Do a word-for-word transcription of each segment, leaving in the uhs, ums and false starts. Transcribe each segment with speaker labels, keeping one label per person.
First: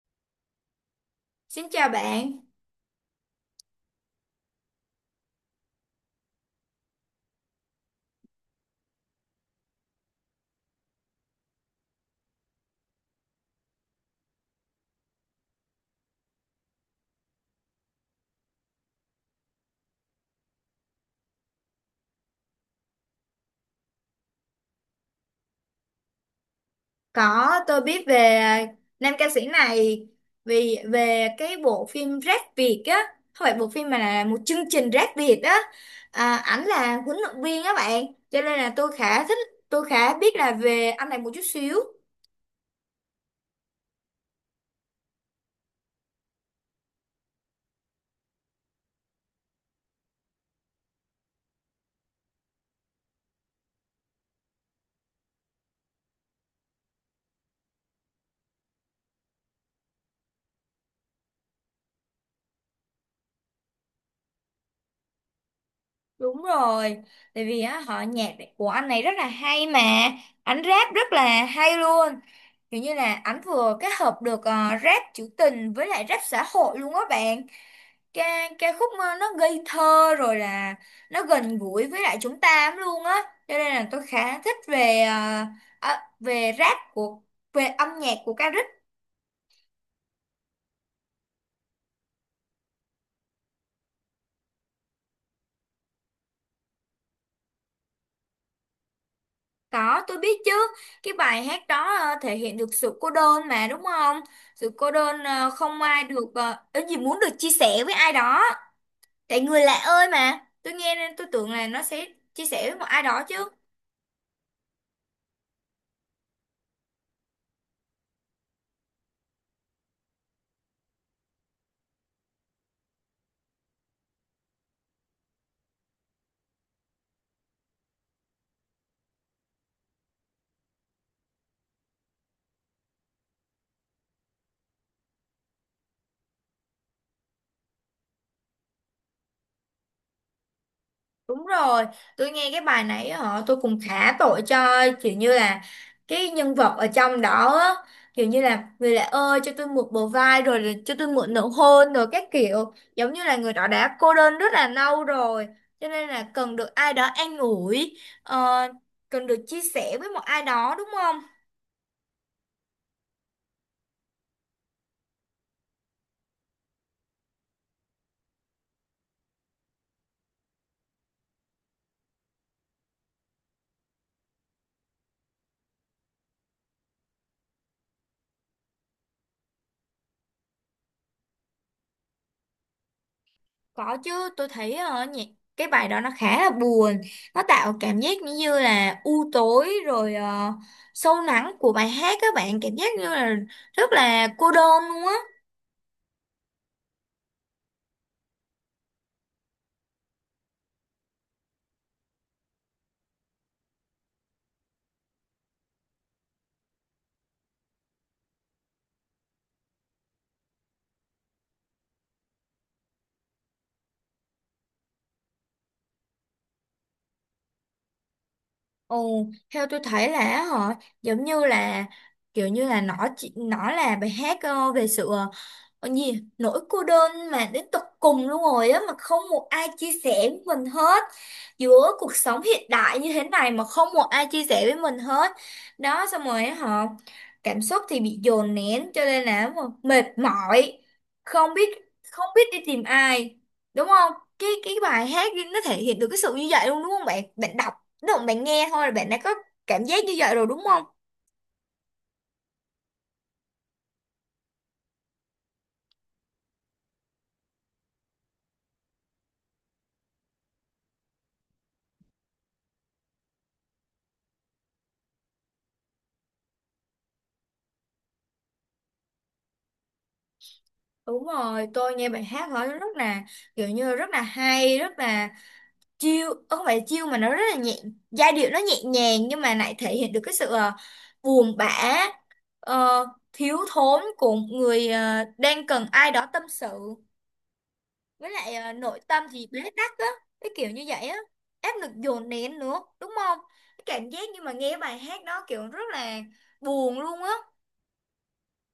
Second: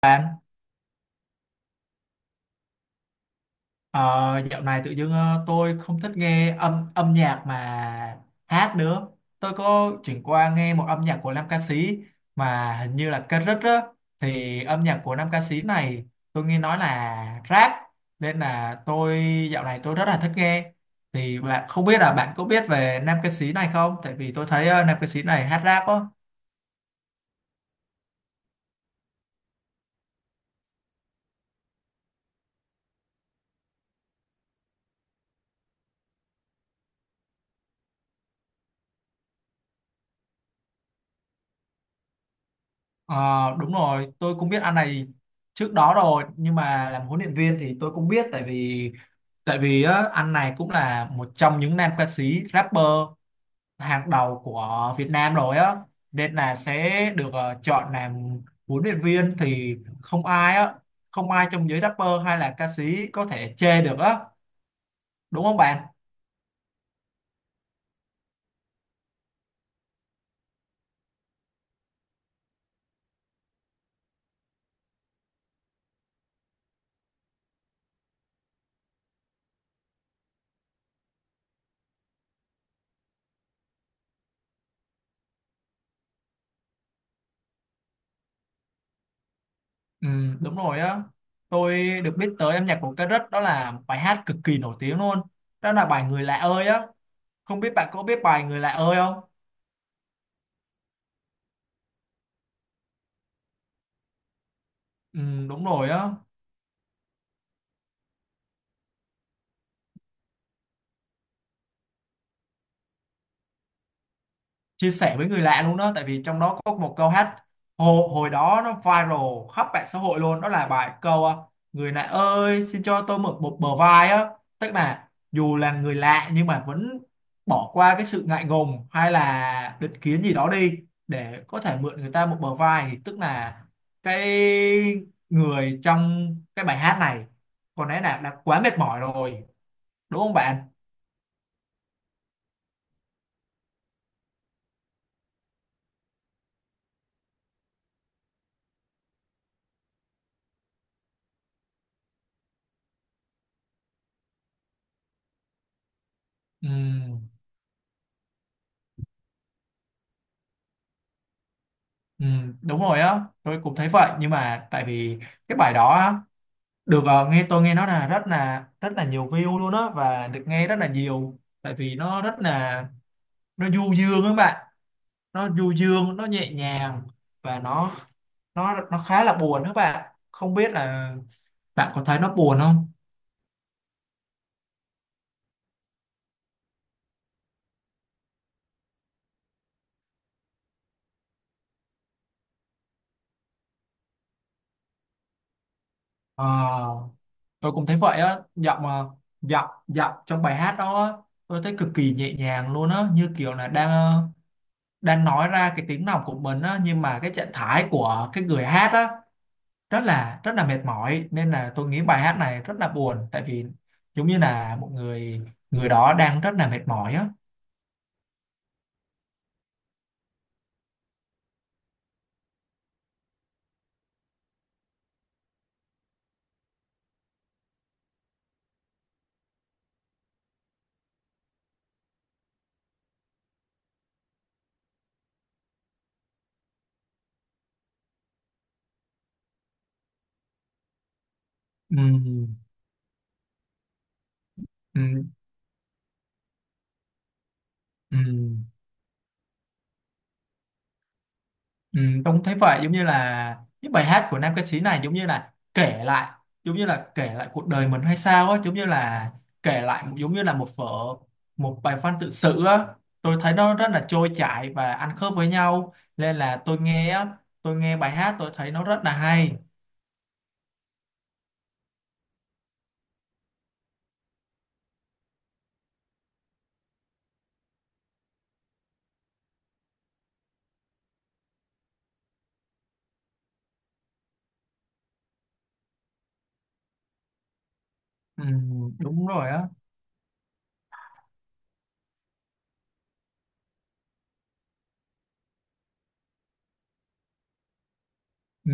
Speaker 1: Bạn,
Speaker 2: Xin chào bạn.
Speaker 1: ờ, dạo này tự dưng ờ, tôi không thích nghe âm âm nhạc mà hát nữa. Tôi có chuyển qua nghe một âm nhạc của nam ca sĩ mà hình như là Kendrick á. Thì âm nhạc của nam ca sĩ này tôi nghe nói là rap nên là tôi dạo này tôi rất là thích nghe. Thì bạn không biết là bạn có biết về nam ca sĩ này không? Tại vì tôi thấy ờ, nam ca sĩ này hát rap á.
Speaker 2: Có tôi biết về nam ca sĩ này vì về cái bộ phim Rap Việt á, không phải bộ phim mà là một chương trình Rap Việt á. À, ảnh là huấn luyện viên á bạn, cho nên là tôi khá thích, tôi khá biết là về anh này một chút xíu.
Speaker 1: Ờ, đúng rồi, tôi cũng biết anh này trước đó rồi nhưng mà làm huấn luyện viên thì tôi cũng biết tại vì tại vì á, anh này cũng là một trong những nam ca sĩ rapper hàng đầu của Việt Nam rồi á, nên là sẽ được ờ, chọn làm huấn luyện viên thì không ai á không ai trong giới rapper hay là ca sĩ có thể chê được á, đúng không bạn?
Speaker 2: Đúng rồi, tại vì á họ nhạc của anh này rất là hay mà, ảnh rap rất là hay luôn. Kiểu như là ảnh vừa kết hợp được ờ, rap trữ tình với lại rap xã hội luôn á bạn. Ca ca khúc ờ, nó ngây thơ rồi là nó gần gũi với lại chúng ta lắm luôn á, cho nên là tôi khá thích về ờ, ờ, về rap của về âm nhạc của ca rích.
Speaker 1: Ừ, đúng rồi á, tôi được biết tới âm nhạc của Cà Rứt, đó là bài hát cực kỳ nổi tiếng luôn, đó là bài Người Lạ ơi á, không biết bạn có biết bài Người Lạ ơi không?
Speaker 2: Có tôi biết chứ, cái bài hát đó ờ, thể hiện được sự cô đơn mà đúng không? Sự cô
Speaker 1: Ừ,
Speaker 2: đơn, ờ,
Speaker 1: đúng
Speaker 2: không
Speaker 1: rồi
Speaker 2: ai
Speaker 1: á,
Speaker 2: được uh, gì muốn được chia sẻ với ai đó. Tại người lạ ơi mà tôi nghe nên tôi tưởng là nó sẽ chia sẻ với một ai đó chứ.
Speaker 1: chia sẻ với người lạ luôn đó, tại vì trong đó có một câu hát hồi, hồi đó nó viral khắp mạng xã hội luôn, đó là bài câu à, người lạ ơi xin cho tôi mượn một bờ vai á, tức là dù là người lạ nhưng mà vẫn bỏ qua cái sự ngại ngùng hay là định kiến gì đó đi để có thể mượn người ta một bờ vai, thì tức là cái người trong cái bài hát này có lẽ là đã quá mệt mỏi rồi, đúng không bạn?
Speaker 2: Đúng rồi, tôi nghe cái bài nãy họ tôi cũng khá tội cho, kiểu như là cái nhân vật ở trong đó á, kiểu như là người lạ ơi cho tôi mượn bờ vai rồi là cho tôi mượn nụ hôn rồi các kiểu, giống như là người đó đã cô đơn rất là lâu rồi cho nên là cần
Speaker 1: Ừ.
Speaker 2: được ai đó an ủi, ờ, cần được chia sẻ với một ai đó đúng không?
Speaker 1: Ừ, đúng rồi á, tôi cũng thấy vậy nhưng mà tại vì cái bài đó á, được ờ, nghe tôi nghe nó là rất là rất là nhiều view luôn á, và được nghe rất là nhiều tại vì nó rất là, nó du dương các bạn, nó du dương nó nhẹ nhàng và nó nó nó khá là buồn các bạn, không biết là bạn có thấy nó buồn không?
Speaker 2: Có chứ, tôi thấy ờ, nhị- cái bài đó nó khá là buồn, nó tạo cảm giác như như là u tối rồi ờ, sâu lắng của bài hát các bạn, cảm giác như là rất là cô đơn luôn á.
Speaker 1: Ờ, tôi cũng thấy vậy á, giọng ờ, giọng giọng trong bài hát đó á, tôi thấy cực kỳ nhẹ nhàng luôn á, như kiểu là đang ờ, đang nói ra cái tiếng lòng của mình á, nhưng mà cái trạng thái của cái người hát á rất là rất là mệt mỏi, nên là tôi nghĩ bài hát này rất là buồn, tại vì giống như là một người, người đó đang rất là mệt mỏi á.
Speaker 2: Ồ, theo tôi thấy là họ giống như là, kiểu như là nó chỉ nó là bài hát ờ, về sự ờ, còn gì nỗi cô đơn mà đến tột cùng luôn rồi á, mà không một ai chia sẻ với mình hết, giữa cuộc sống hiện đại như thế này mà không một ai chia sẻ với mình hết đó. Xong rồi á họ cảm xúc thì bị dồn nén cho nên là mà mệt mỏi, không biết, không biết đi
Speaker 1: Ừ.
Speaker 2: tìm ai, đúng không? Cái cái bài
Speaker 1: Ừ.
Speaker 2: hát đi, nó thể hiện được cái sự như vậy luôn đúng không bạn? Bạn đọc đúng
Speaker 1: Ừ.
Speaker 2: không? Bạn nghe thôi là bạn đã có cảm giác như vậy rồi đúng không?
Speaker 1: Ừ, Tông thấy vậy, giống như là những bài hát của nam ca sĩ này giống như là kể lại, giống như là kể lại cuộc đời mình hay sao á, giống như là kể lại giống như là một vở, một bài văn tự sự á, tôi thấy nó rất là trôi chảy và ăn khớp với nhau nên là tôi nghe á tôi nghe bài hát tôi thấy nó rất là hay.
Speaker 2: Đúng rồi, tôi nghe bài hát đó rất là, kiểu như rất là hay, rất là chill, ờ, không phải chill mà nó rất là nhẹ. Giai điệu nó nhẹ nhàng nhưng mà lại thể hiện được cái sự ờ, buồn bã, ờ, thiếu thốn của một người ờ, đang cần ai đó tâm sự, với
Speaker 1: Ừ,
Speaker 2: lại ờ, nội tâm
Speaker 1: đúng
Speaker 2: thì
Speaker 1: rồi
Speaker 2: bế
Speaker 1: á.
Speaker 2: tắc á, cái kiểu như vậy á. Áp lực dồn nén nữa đúng không? Cái cảm giác như mà nghe bài hát đó kiểu rất là buồn luôn á.
Speaker 1: Ừ,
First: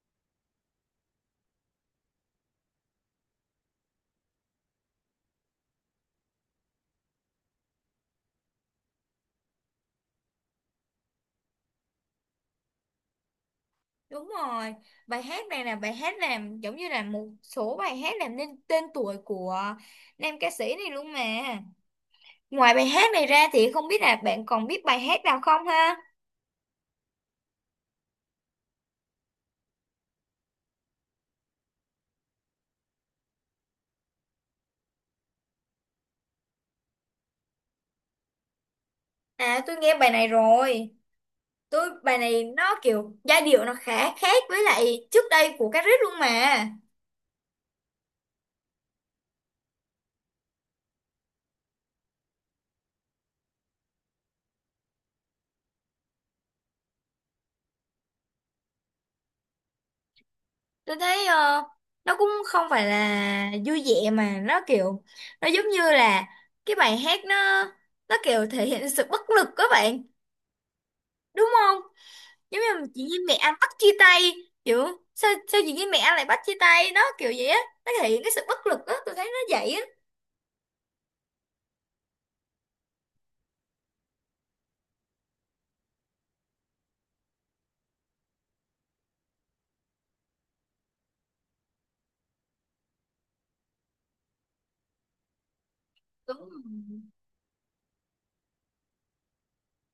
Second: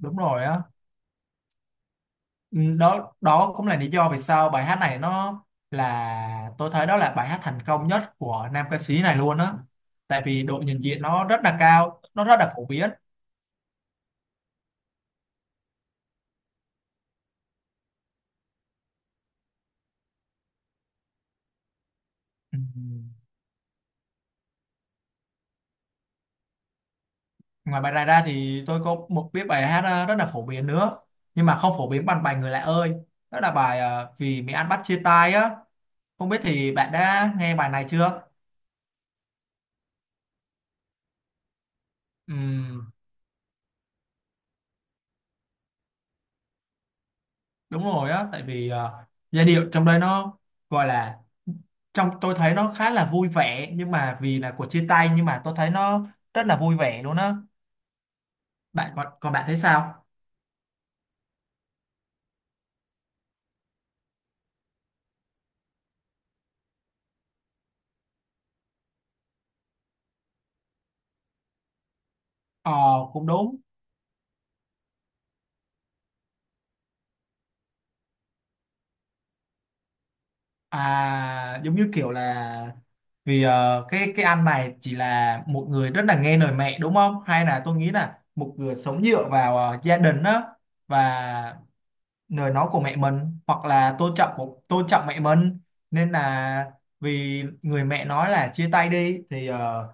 Speaker 1: đúng rồi á. Ừ, đó đó cũng là lý do vì sao bài hát này nó là, tôi thấy đó là bài hát thành công nhất của nam ca sĩ này luôn á, tại vì độ nhận diện nó rất là cao, nó rất là phổ biến.
Speaker 2: Đúng rồi, bài hát này là bài hát làm giống như là một số bài hát làm nên tên tuổi của nam ca sĩ này luôn mà.
Speaker 1: Ừ.
Speaker 2: Ngoài bài hát này ra thì không biết là bạn còn biết bài hát nào không ha?
Speaker 1: Ngoài bài này ra thì tôi có một biết bài hát ờ, rất là phổ biến nữa, nhưng mà không phổ biến bằng bài Người Lạ ơi, đó là bài ờ, Vì Mỹ Ăn Bắt Chia Tay á, không biết thì bạn đã nghe bài này chưa?
Speaker 2: À, tôi nghe bài này rồi. Tôi bài
Speaker 1: Ừ.
Speaker 2: này nó kiểu giai điệu nó khá khác với lại trước đây của Cát Rích luôn mà.
Speaker 1: Đúng rồi á, tại vì ờ, giai điệu trong đây nó gọi là, trong tôi thấy nó khá là vui vẻ, nhưng mà vì là cuộc chia tay nhưng mà tôi thấy nó rất là vui vẻ luôn á, bạn còn còn bạn thấy sao?
Speaker 2: Tôi thấy ờ, nó cũng không phải là vui vẻ mà nó kiểu, nó giống như là cái bài hát nó nó kiểu thể hiện sự bất lực các bạn, đúng không? Giống như
Speaker 1: Ờ,
Speaker 2: mà chị với
Speaker 1: cũng
Speaker 2: mẹ anh
Speaker 1: đúng.
Speaker 2: bắt chia tay, kiểu sao sao chị với mẹ anh lại bắt chia tay, nó kiểu vậy á, nó thể hiện cái sự bất lực á, tôi thấy nó vậy á.
Speaker 1: À, giống như kiểu là vì ờ, cái cái anh này chỉ là một người rất là nghe lời mẹ, đúng không, hay là tôi nghĩ là một người sống dựa vào ờ, gia đình á, và lời nói của mẹ mình hoặc là tôn trọng của tôn trọng mẹ mình, nên
Speaker 2: Đúng
Speaker 1: là
Speaker 2: rồi.
Speaker 1: vì người mẹ nói là chia tay đi thì ờ,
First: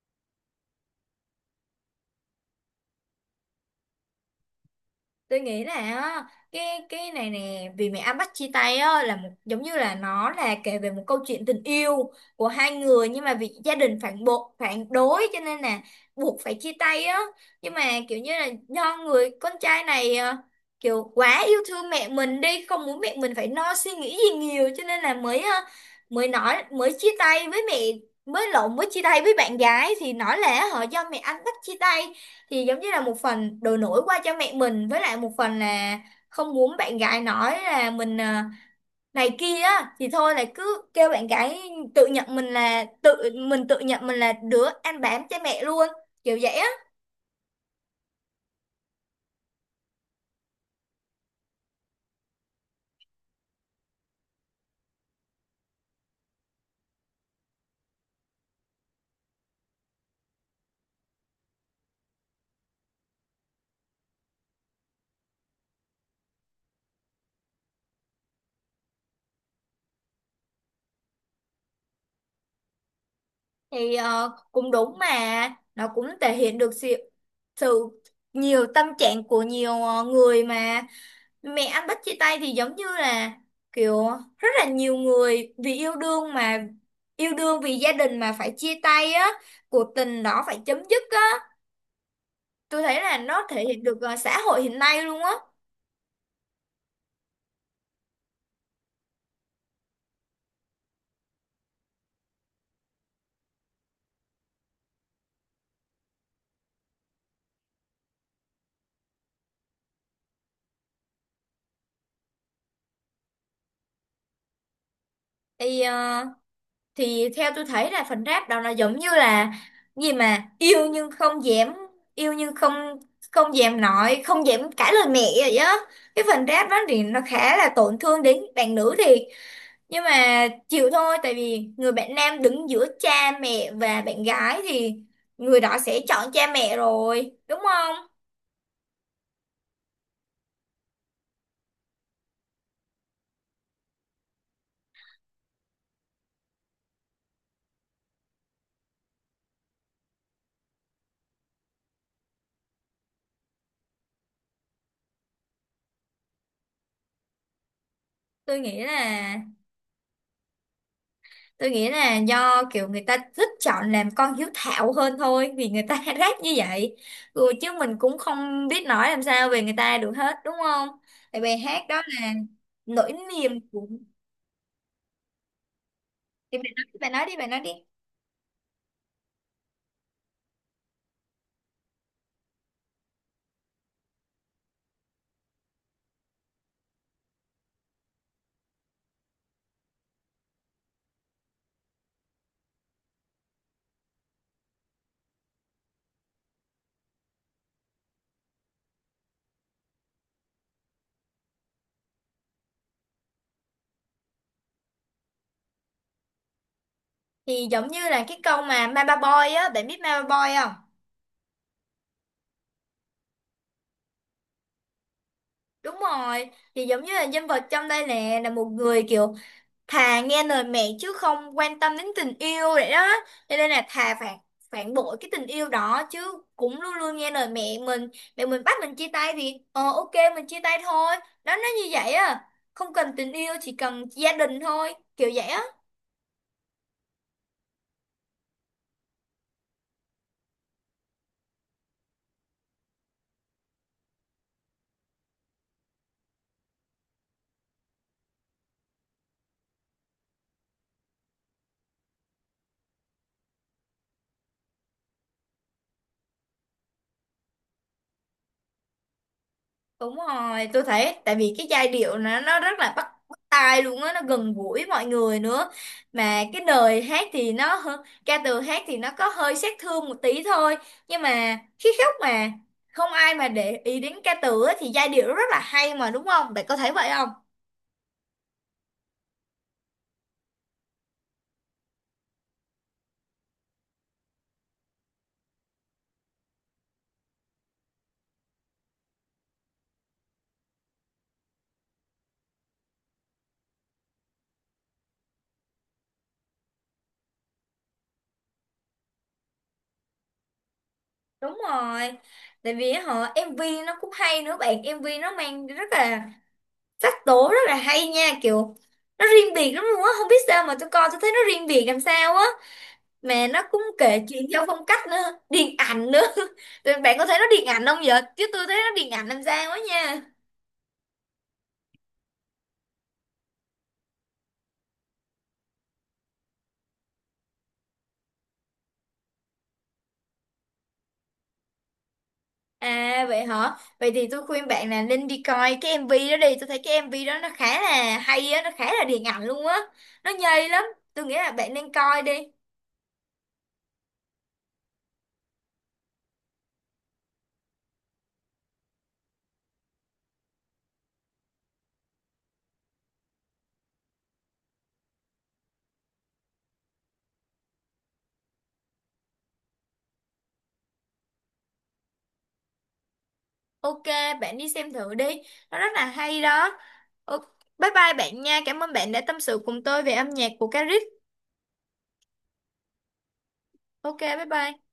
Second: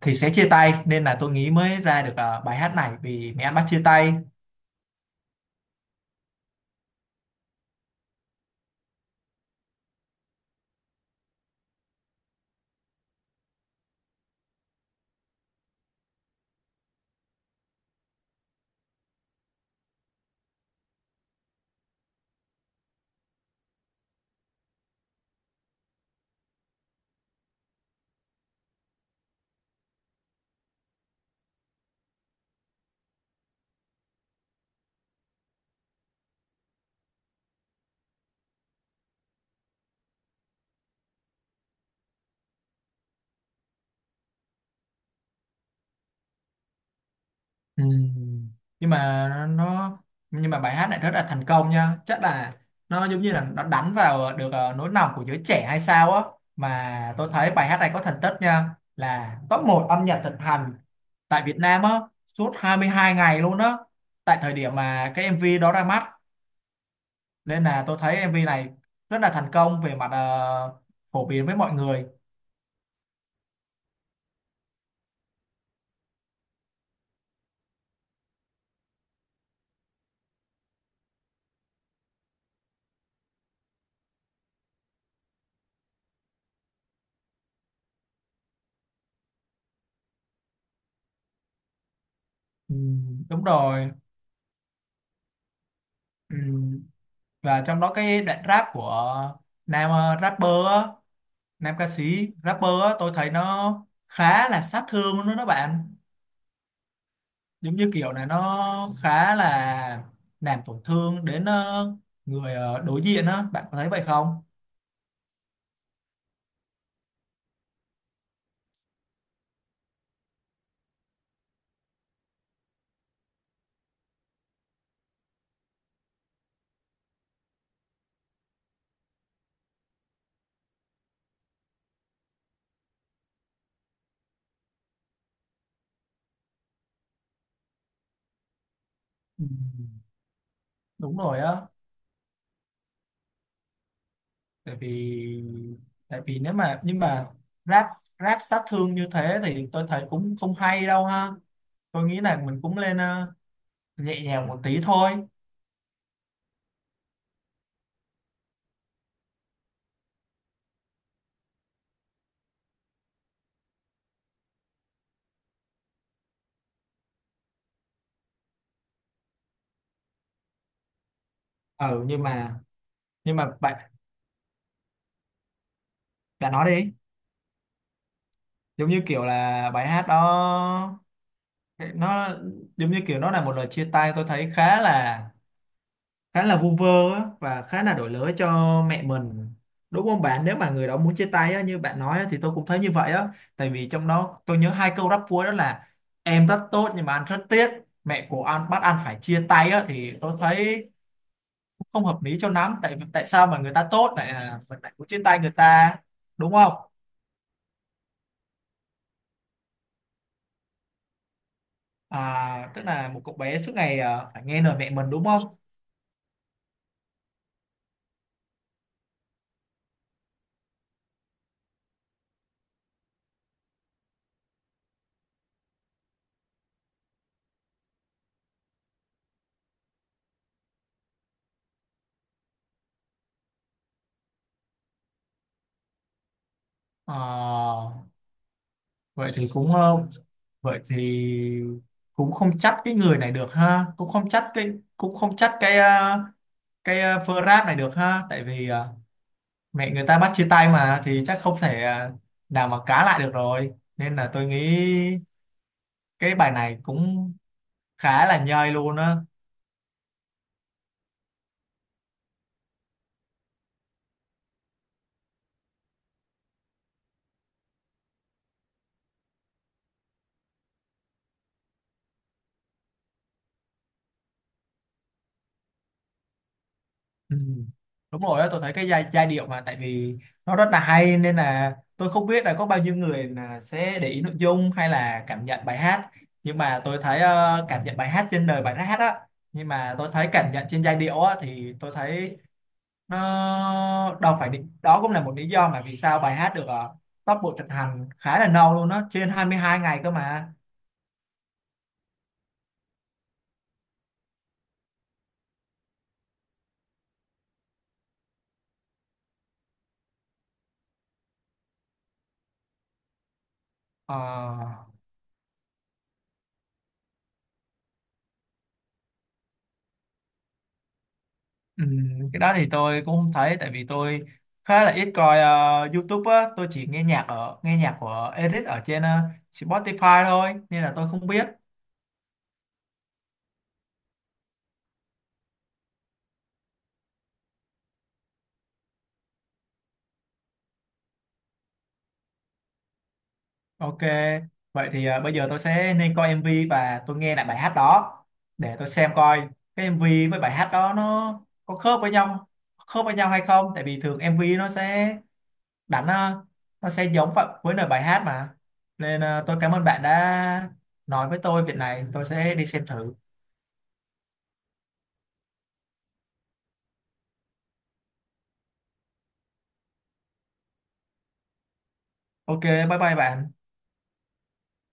Speaker 1: thì sẽ chia tay, nên là tôi nghĩ mới ra được ờ, bài hát này Vì Mẹ Anh Bắt Chia Tay.
Speaker 2: Tôi nghĩ là á, cái cái này nè vì mẹ anh bắt chia tay á là một, giống như là nó là kể về một câu chuyện tình yêu của hai người nhưng mà vì gia đình phản bộ phản đối cho nên là buộc phải chia tay á. Nhưng mà kiểu như là do người con trai này ờ, kiểu quá yêu thương mẹ mình đi, không muốn mẹ mình phải lo suy nghĩ gì nhiều cho nên là mới ờ, mới nói mới chia tay với mẹ, mới lộn mới chia tay với bạn gái thì nói là họ do mẹ anh bắt chia tay, thì giống như là một phần đổ lỗi qua cho mẹ mình với lại một phần là không muốn bạn gái nói là mình à, này kia á, thì thôi là cứ kêu bạn gái tự nhận mình là tự mình tự nhận mình là đứa ăn bám cha mẹ luôn, kiểu vậy á.
Speaker 1: Ừm, nhưng mà nó nó- nhưng mà bài hát này rất là thành công nha, chắc là nó giống như là nó đánh vào được ờ, nỗi lòng của giới trẻ hay sao á, mà tôi thấy bài hát này có thành tích nha là top một âm nhạc thịnh hành tại Việt Nam á, suốt hai mươi hai ngày luôn á, tại thời điểm mà cái em vê đó ra mắt, nên là tôi thấy em vê này rất là thành công về mặt ờ, phổ biến với mọi người.
Speaker 2: Thì ờ, cũng đúng mà, nó cũng thể hiện được sự, sự nhiều tâm trạng của nhiều ờ, người mà mẹ anh Bích chia tay thì giống như là kiểu rất là nhiều người vì yêu đương mà yêu đương vì gia đình mà phải chia tay á, cuộc tình đó phải chấm dứt á. Tôi thấy là
Speaker 1: Ừm, đúng
Speaker 2: nó thể hiện
Speaker 1: rồi.
Speaker 2: được ờ, xã hội hiện nay luôn á.
Speaker 1: Ừ. Và trong đó cái đoạn rap của nam ờ, rapper á, nam ca sĩ rapper á, tôi thấy nó khá là sát thương luôn đó các bạn, giống như kiểu này nó khá là làm tổn thương đến ờ, người ờ, đối diện á, bạn có thấy vậy không?
Speaker 2: Thì ờ, thì theo tôi thấy là phần rap đó nó giống như là gì mà yêu nhưng không dám, yêu nhưng không, không dám nói, không dám cãi lời mẹ vậy á. Cái phần rap đó thì nó khá là tổn thương đến bạn nữ thiệt, nhưng mà chịu thôi tại vì người bạn nam đứng giữa cha mẹ và bạn gái thì người đó sẽ chọn cha mẹ rồi đúng không?
Speaker 1: Ừ. Đúng rồi á, tại vì tại vì nếu mà nhưng mà rap rap sát thương như thế thì tôi thấy cũng không hay đâu ha, tôi nghĩ là mình cũng lên ờ, nhẹ nhàng một tí thôi.
Speaker 2: tôi nghĩ là tôi nghĩ là do kiểu người ta thích chọn làm con hiếu thảo hơn thôi vì người ta ráp như vậy. Ừ, chứ mình cũng không biết nói làm sao về người ta được hết đúng không? Tại bài hát đó
Speaker 1: Ừ, nhưng
Speaker 2: là
Speaker 1: mà
Speaker 2: nỗi
Speaker 1: nhưng mà
Speaker 2: niềm của.
Speaker 1: bạn bạn
Speaker 2: Thì bạn
Speaker 1: nói
Speaker 2: nói
Speaker 1: đi.
Speaker 2: đi bạn nói đi bạn nói đi.
Speaker 1: Giống như kiểu là bài hát đó nó giống như kiểu nó là một lời chia tay, tôi thấy khá là khá là vu vơ á, và khá là đổi lỗi cho mẹ mình, đúng không bạn? Nếu mà người đó muốn chia tay á, như bạn nói á, thì tôi cũng thấy như vậy á, tại vì trong đó tôi nhớ hai câu rap cuối đó là: em rất tốt nhưng mà anh rất tiếc, mẹ của anh bắt anh phải chia tay á, thì tôi thấy không hợp lý cho lắm, tại tại sao mà người ta tốt lại à, mình lại muốn chia tay người ta, đúng không?
Speaker 2: Thì giống như là cái câu mà Mama Boy á, bạn biết Mama Boy không?
Speaker 1: À, tức là một cậu bé suốt ngày à, phải nghe lời mẹ mình, đúng không?
Speaker 2: Đúng rồi, thì giống như là nhân vật trong đây nè là một người kiểu thà nghe lời mẹ chứ không quan tâm đến tình yêu vậy đó. Cho nên là thà phản phản bội cái tình yêu đó chứ cũng luôn luôn nghe lời mẹ mình. Mẹ mình bắt mình chia tay thì ờ ok mình chia tay thôi. Đó nó như vậy à. Không cần tình yêu chỉ cần gia đình thôi, kiểu vậy á.
Speaker 1: Ờ, vậy thì cũng không. Vậy thì cũng không trách cái người này được ha, cũng không trách cái, cũng không trách cái à, cái à, Frap này được ha, tại vì à, mẹ người ta bắt chia tay mà thì chắc không thể à, nào mà cá lại được rồi. Nên là tôi nghĩ cái bài này cũng khá là nhơi luôn á.
Speaker 2: Đúng rồi, tôi thấy tại vì cái giai điệu nó nó rất là bắt bắt tai luôn á, nó gần gũi mọi người nữa. Mà cái lời hát thì nó hơ- ca từ hát thì nó có hơi sát thương một tí thôi, nhưng mà khi khóc mà không ai mà để ý đến ca từ á, thì giai điệu nó rất là hay mà đúng không? Bạn có thấy vậy không?
Speaker 1: Ừ. Đúng rồi á, tôi thấy cái giai, giai điệu mà tại vì nó rất là hay, nên là tôi không biết là có bao nhiêu người là sẽ để ý nội dung hay là cảm nhận bài hát, nhưng mà tôi thấy ờ, cảm nhận bài hát trên lời bài hát á, nhưng mà tôi thấy cảm nhận trên giai điệu á thì tôi thấy nó đâu phải định, đó cũng là một lý do mà vì sao bài hát được ờ, top bộ tracks hành khá là lâu luôn á, trên hai mươi hai ngày cơ mà.
Speaker 2: Đúng rồi. Tại vì họ em vê nó cũng hay nữa bạn, em vê nó mang rất là sắc tố rất là hay nha, kiểu nó riêng biệt lắm luôn á, không biết sao mà tôi coi tôi thấy nó riêng biệt làm sao á. Mà nó cũng
Speaker 1: Ờ.
Speaker 2: kể chuyện theo phong cách nữa điện ảnh nữa. Rồi bạn có thấy nó điện ảnh không vậy chứ tôi thấy nó điện ảnh làm sao quá nha.
Speaker 1: Ừ, cái đó thì tôi cũng không thấy, tại vì tôi khá là ít coi ờ, YouTube á, tôi chỉ nghe nhạc ở nghe nhạc của Eric ở trên ờ, Spotify thôi nên là tôi không biết.
Speaker 2: À vậy hả, vậy thì tôi khuyên bạn là nên đi coi cái em vê đó đi, tôi thấy cái em vê đó nó khá là hay á, nó khá là điện ảnh luôn á, nó nhây lắm. Tôi nghĩ là bạn nên coi đi.
Speaker 1: Ok, vậy thì ờ, bây giờ tôi sẽ nên coi em vê và tôi nghe lại bài hát đó để tôi xem coi cái em vê với bài hát đó nó có khớp với nhau, khớp với nhau hay không, tại vì thường em vê nó sẽ đánh ờ, nó sẽ giống vậy với lời bài hát mà, nên ờ, tôi cảm ơn bạn đã nói với tôi việc này, tôi sẽ đi xem thử.
Speaker 2: Ok, bạn đi xem thử đi, nó rất là hay đó. Ok, bye bye bạn nha, cảm ơn bạn đã tâm sự cùng tôi về âm nhạc của Caric.
Speaker 1: Ok, bye bye bạn.
Speaker 2: Ok, bye bye.